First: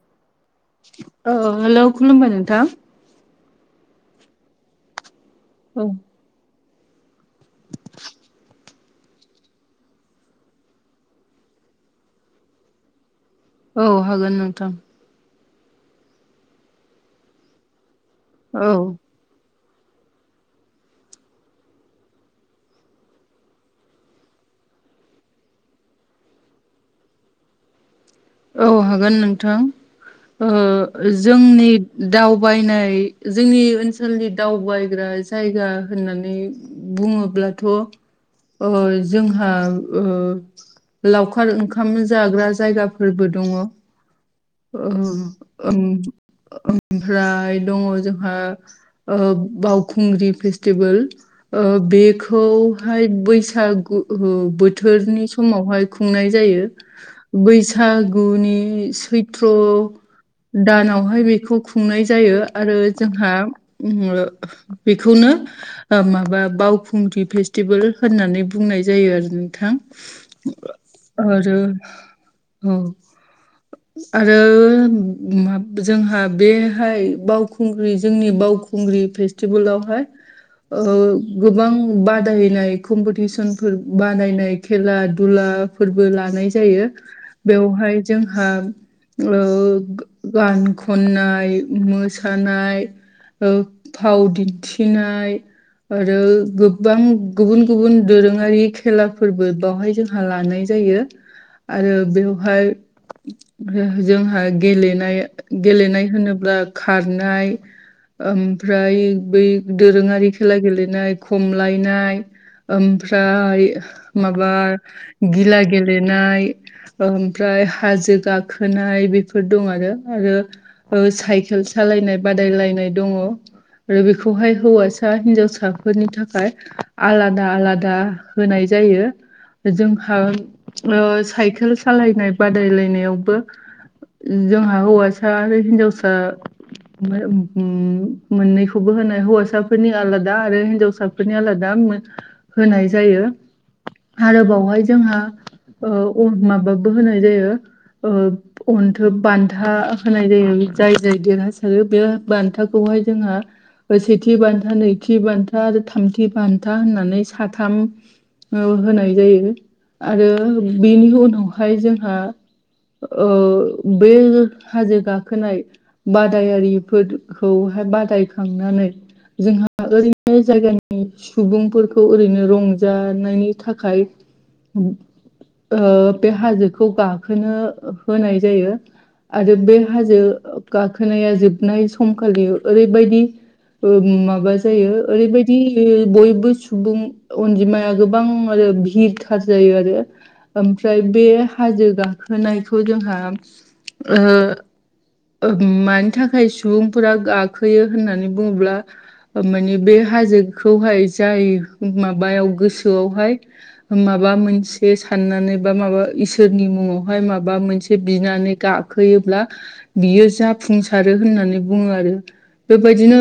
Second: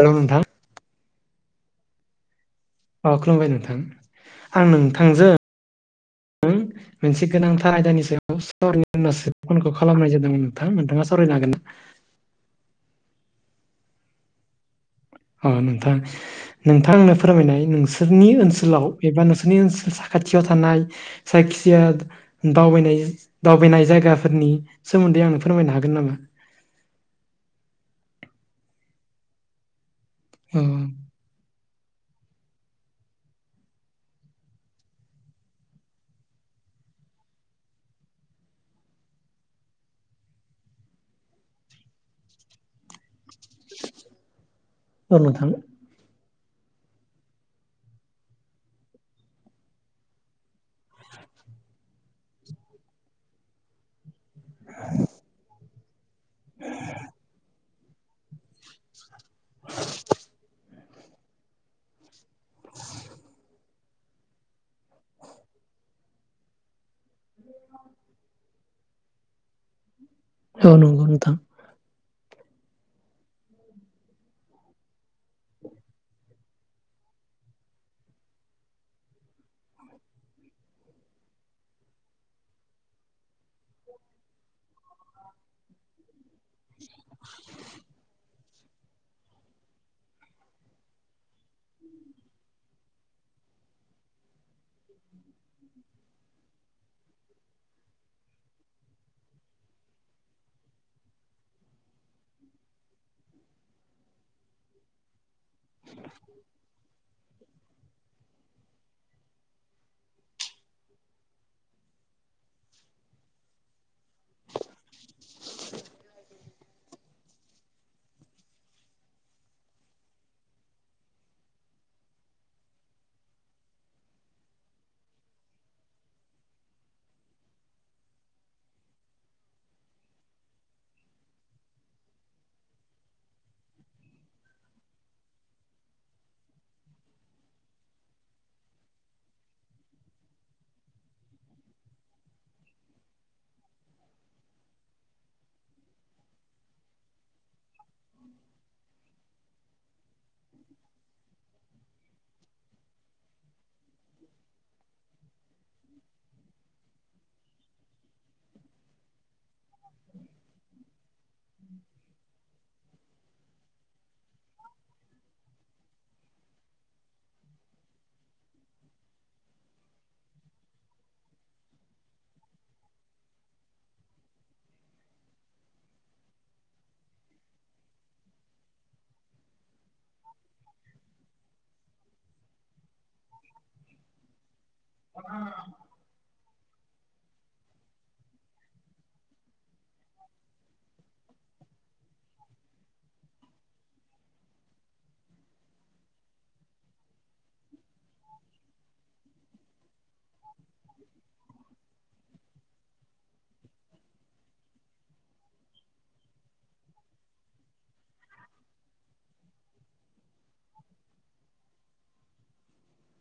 Hello नोंथां। औ hello खुलुमबाय नोंथां। अ खुलुमबाय नोंथां। आं नोंथांजों औ मोनसे गोनांथार आयदानि सायाव सावरायनो होन्नासो फनखो खालामनाय जादोंमोन नोंथां। नोंथाङा सावरायनो हागोन ना? औ हागोन नोंथां। अ नोंथां। नोंथां आंनो फोरमायनाय नोंसोरनि औ ओनसोलाव एबा नोंसोरनि ओनसोल सा खाथियाव थानाय जायखिया दावबायनाय दावबायनाय जायगाफोरनि सोमोन्दै आंनो फोरमायनो हागोन नामा? औ हागोन नोंथां। औ ओ जोंनि दावबायनाय जोंनि ओनसोलनि दावबायग्रा जायगा होननानै बुङोब्लाथ' जोंहा लावखार ओंखाम जाग्रा जायगा। फोरबो दङ औ नोंथां ओमफ्राय दङ जोंहा। बावखुंग्रि फेस्टिभेल बेखौहाय बैसागु बोथोरनि समावहाय खुंनाय जायो बैसागुनि सै सथ्र दानावहाय बेखौ खुंनाय जायो आरो जोंहा। बेखौनो माबा बाव फुंग्रि फेस्टिभेल होननानै बुंनाय जायो आरो नोंथां। औ नंगौ नोंथां आरो औ। आरो जोंहा बेहाय बावखुंग्रि जोंनि बावखुंग्रि फेस बाय गोबां बादायनाय कम्पिटिसनफोर बादायनाय खेला दुला फोरबो लानाय जायो बेवहाय जोंहा गान खननाय, मोसानाय फाव दिन्थिनाय। आरो गोबां गुबुन गुबुन दोरोङारि खेलाफोरबो बावहाय जों लानाय जायो आरो बेवहाय फ्राय जोंहा गेलेनाय गेलेनाय होनोब्ला खारनाय। ओमफ्राय बै दोरोङारि खेला गेलेनाय खमलायनाय। ओमफ्राय माबा गिला गेलेनाय ओमफ्राय हाजो गाखोनाय बेफोर दं आरो आरो साइकेल सालायनाय बादायलायनाय दङ। आरो बेखौहाय हौवासा हिन्जावसाफोरनि थाखाय। आलादा आलादा होनाय जायो। जोंहा साइकेल सालायनाय बादायलायनायावबो। जोंहा हौवासा आरो हिनजावसा मोननैखौबो होनाय हौवासाफोरनि आलादा आरो हिनजावसाफोर बेफोरनि आलादा होनाय जायो। आरो बावहाय जोंहा अ माबाबो होनाय जायो। ओ अन्थोब बान्था होनाय जायो जाय जाय देरहासारो बे बान्थाखौहाय जोंहा सेथि बान्था नैथि बान्था आरो थामथि बान्था होननानै साथाम। होनाय जायो आरो बेनि उनावहाय जोंहा बे हाजो गाखोनाय बादायारिफोरखौहाय बादायखांनानै जोंहा ओरैनो जायगानि सुबुंफोरखौ ओरैनो रंजानायनि थाखाय। बे हाजोखौ गाखोनो होनाय जायो। आरो बे हाजो गाखोनाया जोबनाय समखालि ओरैबायदि माबा जायो ओरैबायदि बयबो सुबुं अनजिमाया गोबां आरो भिरथार जायो आरो ओमफ्राय बे हाजो गाखोनायखौ जोंहा मानि थाखाय सुबुंफोरा गाखोयो होननानै बुङोब्ला माने बेयो हाजोखौहाय जाय माबायाव गोसोआवहाय। माबा मोनसे साननानै बा माबा इसोरनि मुङावहाय माबा मोनसे बिनानै गाब खोयोब्ला बियो जाफुंसारो होननानै बुङो आरो। बेबायदिनो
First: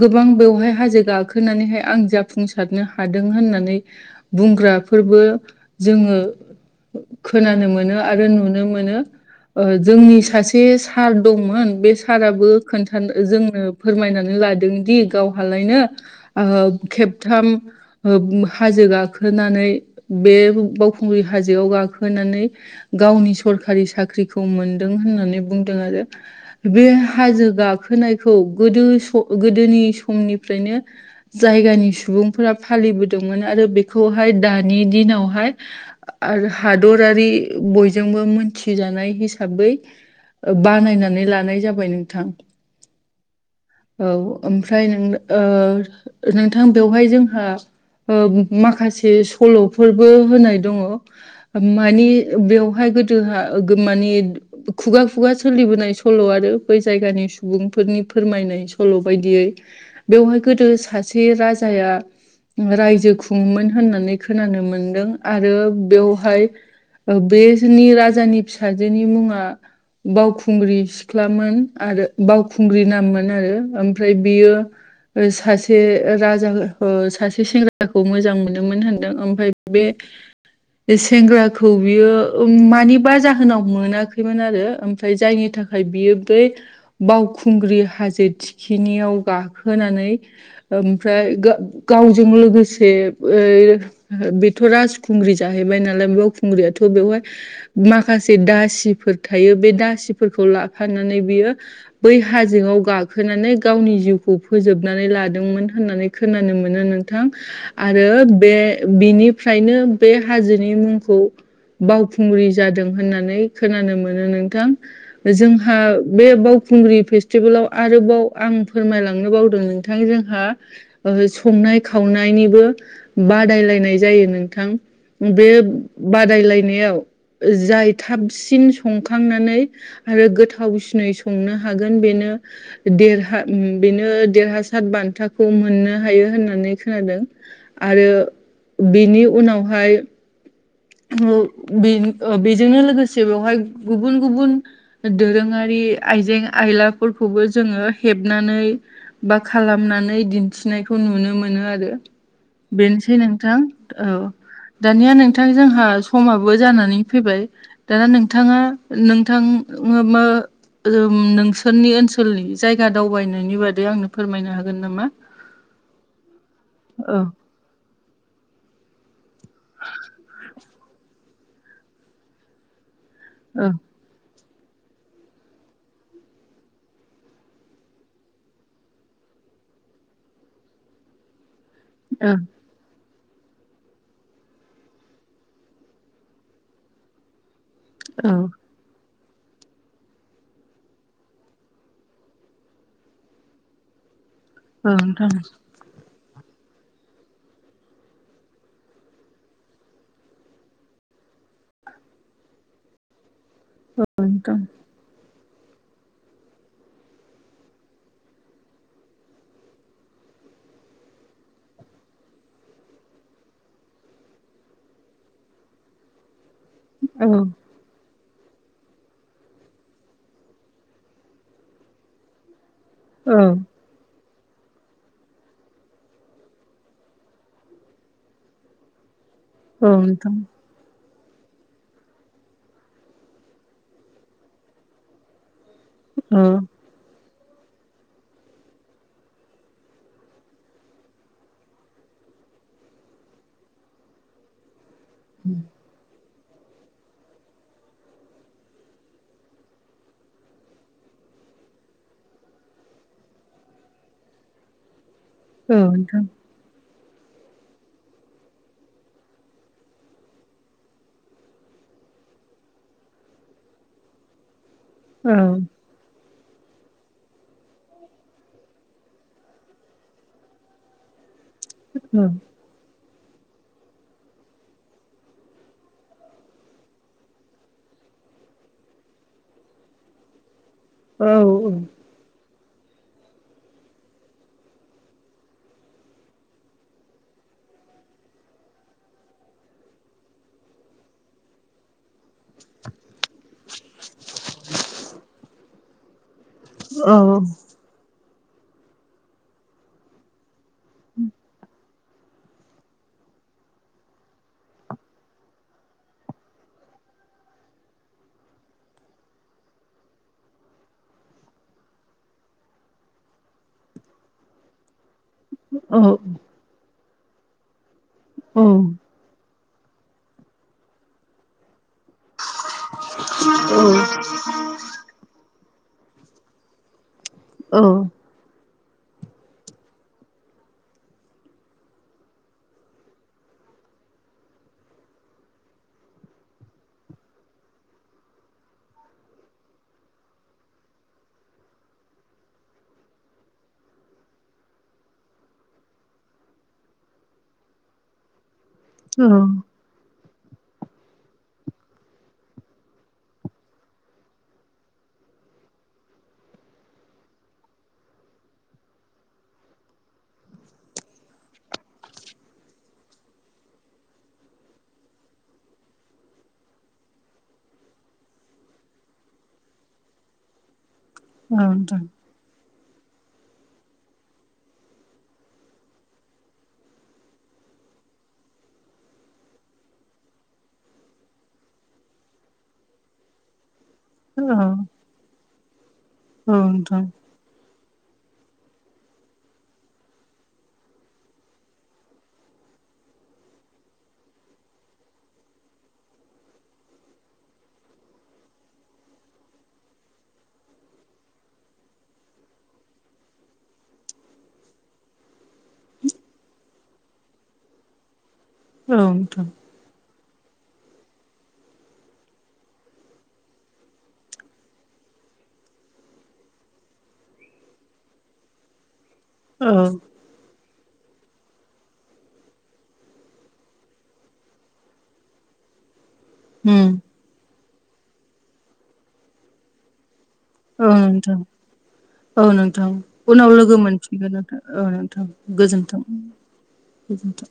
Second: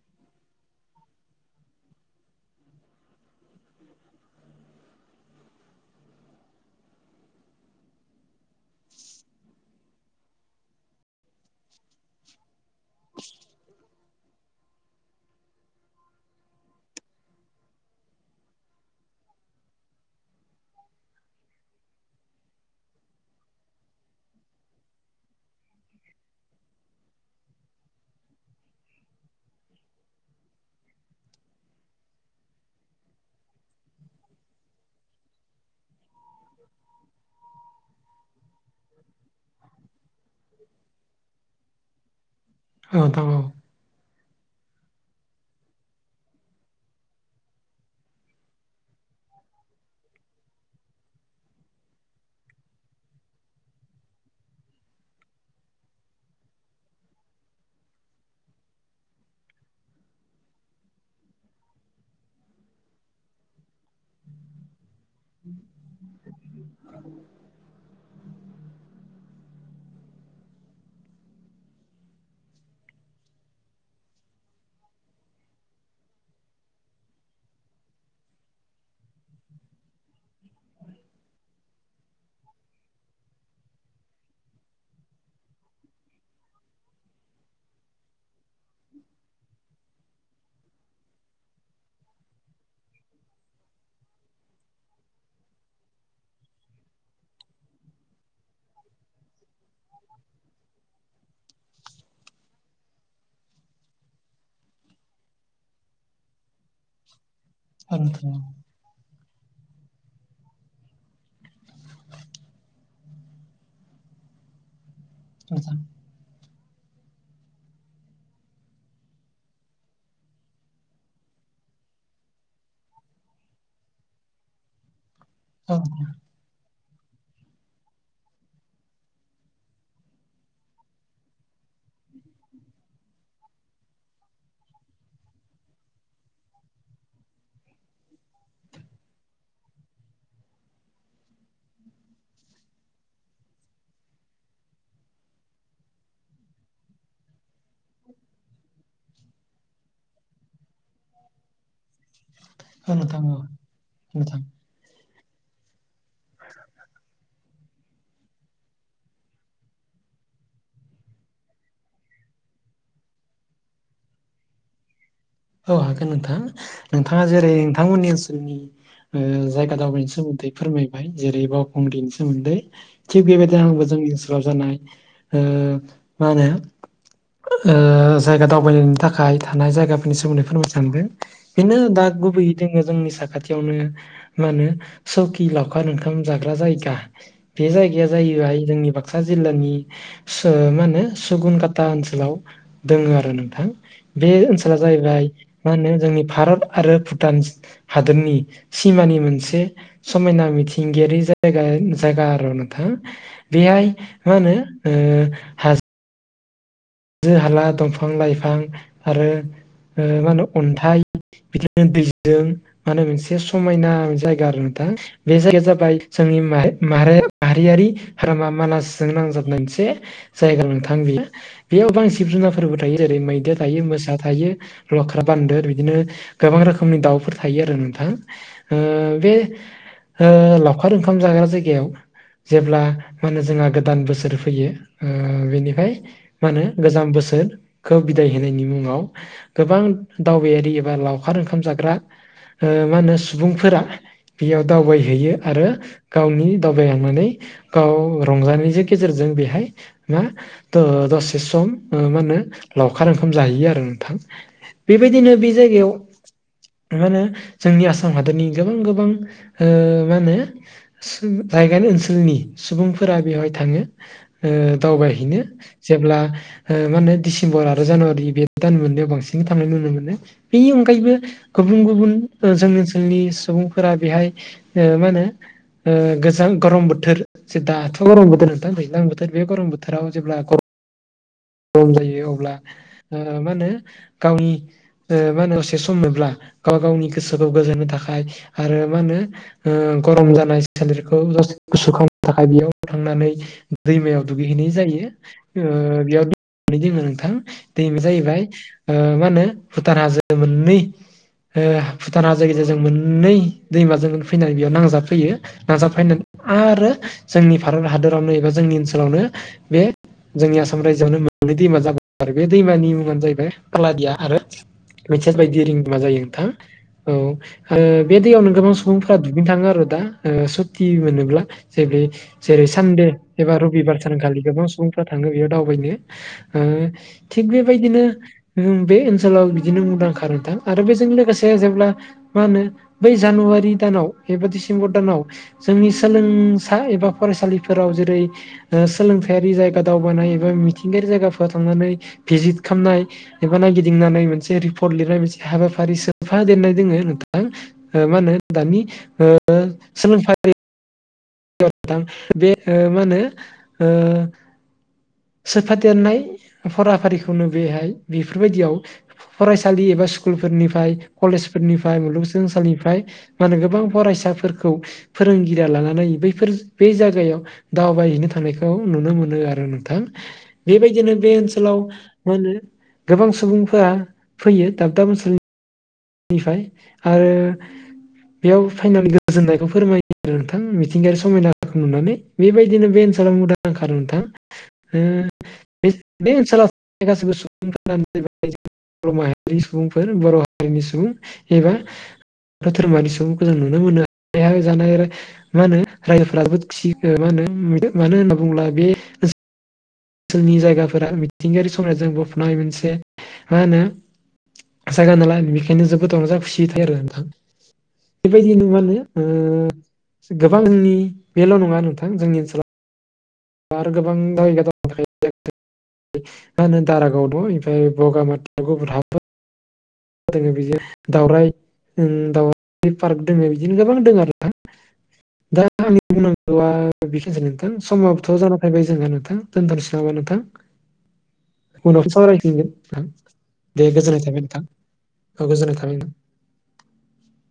गोबां बेवहाय हाजो गाखोनानैहाय आं जाफुंस थारनो हादों होननानै बुंग्राफोरबो जोङो खोनानो मोनो आरो नुनो मोनो जोंनि सासे सार दंमोन बे साराबो खोन्थानो जोंनो फोरमायनानै लादों दि गावहालायनो ओ खेबथाम ओ हाजो गाखोनानै बे बावखुंग्रि हाजोआव गाखोनानै गावनि सरखारि साख्रिखौ मोनदों होननानै बुंदों आरो बे हाजो गाखोनायखौ गोदो गोदोनि समनिफ्रायनो जायगानि सुबुंफोरा फालिबोदोंमोन आरो बेखौहाय दानि दिनावहाय [unintelligible] [unintelligible] [inaudible] आरो हादरारि बयजोंबो मोनथिजानाय हिसाबै बानायनानै लानाय जाबाय नोंथां। औ नोंथां औ औ ओमफ्राय नों ओ नोंथां बेवहाय जोंहा ओ माखासे सल'फोरबो होनाय दङ। माने बेवहाय गोदो हा माने खुगा खुगा सोलिबोनाय सल' आरो बै जायगानि सुबुंफोरनि फोरमायनाय सल' बायदियै बेवहाय गोदो सासे राजाया रायजो खुङोमोन होननानै खोनानो मोनदों। आरो बेवहाय ओ बेनि राजानि फिसाजोनि मुङा बावखुंग्रि सिख्लामोन आरो बावखुंग्रि नाम मोनो आरो ओमफ्राय बियो। ओ सासे राजा ओ सासे सेंग्राखौ मोजां मोनोमोन होनदों ओमफ्राय बे बे सेंग्राखौ बियो ओम मानिबा जाहोनाव मोनाखैमोन आरो ओमफ्राय जायनि थाखाय बियो बै बावखुंग्रि हाजो थिखिनियाव गाखोनानै ओमफ्राय गा गावजों लोगोसे ओ बेथ' राजखुंग्रि जाहैबाय नालाय बावखुंग्रियाथ' बेवहाय माखासे दासिफोर थायो बे दासिफोरखौ लाफानानै बियो बै हाजोआव गाखोनानै गावनि जिउखौ फोजोबनानै लादोंमोन होननानै खोनानो मोनो नों नोंथां औ आरो नोंथां औ बे बिनिफ्रायनो बे हाजोनि मुंखौ बावखुंग्रि जादों होननानै खोनानो मोनो नोंथां नोंथां जोंहा बे बावखुंग्रि फेस्टिभेलाव आरोबाव आं फोरमायलांनो बावदों नोंथां जोंहा ओ संनाय खावनायनिबो बादायलायनाय जायो नोंथां बे औ बादायलायनायाव जाय थाबसिन संखांनानै। आरो गोथावसिनै संनो हागोन बेनो देरहा बेनो देरहासाद बान्थाखौ मोननो हायो होननानै खोनादों। आरो बेनि उनावहाय ओ बे बेजोंनो लोगोसे बेवहाय गुबुन-गुबुन दोरोङारि आइजें आयलाफोरखौबो जोङो हेबनानै। बा खालामनानै दिन्थिनायखौ नुनो मोनो आरो। बेनोसै नोंथां औ। नोंथां दानिया नोंथां जोंहा समाबो जानानै फैबाय। दाना नोंथाङा नोंथां मो मा ओम नोंसोरनि ओनसोलनि जायगा दावबायनायनि बादै आंनो फोरमायनो हागोन नामा? औ हागोन नोंथां औ नोंथाङा जेरै नोंथांमोननि ओनसोलनि जायगा दावबायनायनि सोमोन्दै फोरमायबाय जेरै बावखुंग्रिनि सोमोन्दै। थिग औ बेबायदिनो आंबो जोंनि ओनसोलाव जानाय ओ मा होनो। ओ जायगा दावबायनायनि थाखाय थानाय जायगा। सोमोदै फोर सानदों बेनो दा औ गुबै जोङो जोंनि साखाथियावनो मा होनो सौकि लावखार ओंखाम जाग्रा जायगा। बे जायगाया औ जाहैबाय जोंनि बाग क्सा जिल्लानि सो मा होनो सुगुनकाटा ओनसोलाव दोङो आरो नोंथां बे ओनसोला औ जाहैबाय। नोंथां मा होनो जोंनि भारत आरो भुटान हादोरनि सिमानि मोनसे समायना मिथिंगायारि जायगा जायगा आरो नोंथां बेहाय औ मा होनो नोंथां हाजो हाला दंफां लाइफां आरो मा होनो अन्थाइ बिदिनो दैजों मा होनो मोनसे समायना जायगा आरो नोंथां बेजों बाय जिम औ माहारियारि हामा मानासजों नांजाबनाय मोनसे जायगा नोंथां बियो बेयाव बां जिब जुनार फोरबो थायो जेरै औ मैदेर थायो मोसा थायो। लख्रा बान्दर बिदिनो गोबां रोखोमनि दाउफोर थायो आरो नोंथां बे। औ ओ नोंथां लावखार ओंखाम जाग्रा जायगायाव जेब्ला मा होनो जोंहा गोदान बोसोर फैयो बेनिफ्राय औ मा होनो। गोजाम बोसोरखौ बिदाय होनायनि मुङाव गोबां दावबायारि एबा लावखार ओंखाम जाग्रा ओ मा होनो सुबुंफोरा बेयाव दावबायहैयो आरो। गावनि दावबायहांनानै गाव रंजानायनि गेजेरजों बेहाय मा [unintelligible] सम मा होनो लावखार ओंखाम जाहैयो आरो नोंथां बेबायदिनो औ जायगायाव नोंथां मा होनो जोंनि आसाम हादोरनि गोबां गोबां ओ मा होनो जायगानि ओनसोलनि सुबुंफोरा बेवहाय थाङो औ दावबायहैनो जेब्ला मा होनो दिसेम्बर आरो जानुवारि बे दान मोननायाव बांसिन थांनाय नुनो मोनो बेनि अनगायैबो गुबुन गुबुन औ जोंनि ओनसोंनि सुबुंफोरा बेहाय मा होनो गोजां गरम बोथोर जदाथ' गरम बोथोर नोंथां गोजां बोथोर बे गरम बोथोराव जेब्ला औ। खम जायो अब्ला मा होनो गावनि मा होनो दसे सम मोनोब्ला गाव गावनि गोसोखौ गोजोनो थाखाय आरो मा होनो। गरम जानाय सोलेरखौ जे गुसु खालामनो थाखाय बेयाव थांनानै दैमायाव दुगैहैनाय जायो ओ बेयाव। दोङो नोंथां दैमा जाहैबाय मा होनो भुटान हाजो मोननै भुटान हाजाय गेजेरजों मोननै दैमाजों फैनानै बेयाव नांजाबफैयो नाजाबफैनानै आरो जोंनि भारत हादरावनो एबा जोंनि ओनसोलावनो बे जोंनि आसाम रायजोआवनो मोनै दैमा जाबाय आरो बे दैमानि मुङानो जाहैबाय कलादिया आरो मेसेस बायदि रिं मा औ जायो नोंथां औ बे दैयावनो औ नोंथां गोबां सुबुंफोर दुगैनो थाङो आरो दा ओ सुति मोनोब्ला जे बे जेरै सानदे एबा रबिबार सानखालि गोबां सुबुंफ्रा थाङो बेयाव दावबायनो थिग बेबायदिनो बे ओनसोलाव बिदिनो मुंदांखाथार आरो बेजों लोगोसे जेब्ला मा होनो बै जानुवारि दानाव एबा डिसेम्बर दानाव जोंनि सोलोंसा एबा फरायसालिफोराव जेरै सोलोंथायारि जायगा दावबायानाय एबा मिथिंगायारि जायगाफोर थांनानै भिजिट खालामनाय एबा नायगिदिंनानै मोनसे रिपर्ट लिरनाय मोनसे हाबाफारि सोफ देरनाय दोङो नोंथां मा होनो दानि सोलों बे मा होनो सोफा देरनाय फराफारिखौनो बेहाय बेफोरबायदियाव फरायसालि एबा स्कुलफोरनिफ्राय कलेजफोरनिफ्राय मुलुगस सोलोंसालिनिफ्राय माने गोबां फरायसाफोरखौ फोरोंगिरिया लानानै बैफोर बे जागायाव दावबायहैनो थानायखौ नुनो मोनो आरो नोंथां बेबायदिनो बे ओनसोलाव मा होनो गोबां सुबुंफोरा फैयो दाब दाब ओनसोलनि निफ्राय आरो बेयाव फाइनालि गोजोननायखौ फोरमायो नोंथां मिथिंगायारि समायनाखौ नुनानै बेबायदिनो बे ओनसोलाव [unintelligible] नोंथां [unintelligible] बे नोंथां औ ओनसोलाव गासिबो सुबुं [unintelligible] बर' माहारि सुबुंफोर बर' हारिनि सुबुं एबा बाथौ धोरोमनि सुबुंखौ जों नुनो मोनो बे जानाय आरो मा होनो रायजोफोराबो थिग मा होनो मानो होनना बुङोब्ला बे जोंनि जायगाफोरा मिथिंगायारि समायनाजों बुंफबनाय मोनसे मा होनो जायगा नालाय बेनिखायनो जोबोद रंजा खुसि थायो आरो नोंथां बेबायदिनो नोंथां औ ओ गोबां जोंनि बेल नङा नोंथां जोंनि ओनसोलाव बा आरो [unintelligible] मा होनो दारागाव दं ओमफ्राय बगामाथि [unintelligible] ओं दङ बिदिनो दावराय दावराय पार्क दोङ बिदिनो गोबां दङो आरोना दा आंनि बुंनांगौआ उम बेखिनियानोसै नोंथां समथ जाना फैबाय जोहा नोंथां दोनथनोसै नामा नोंथां औ नोंथां उनाव औ सावरायफिनगोन नोंथां उनाव लोगो दे गोजोननाय मोनफिनगोन थाबाय नोंथां औ गोजोननाय थाबाय गोजोनथों गोजोनथों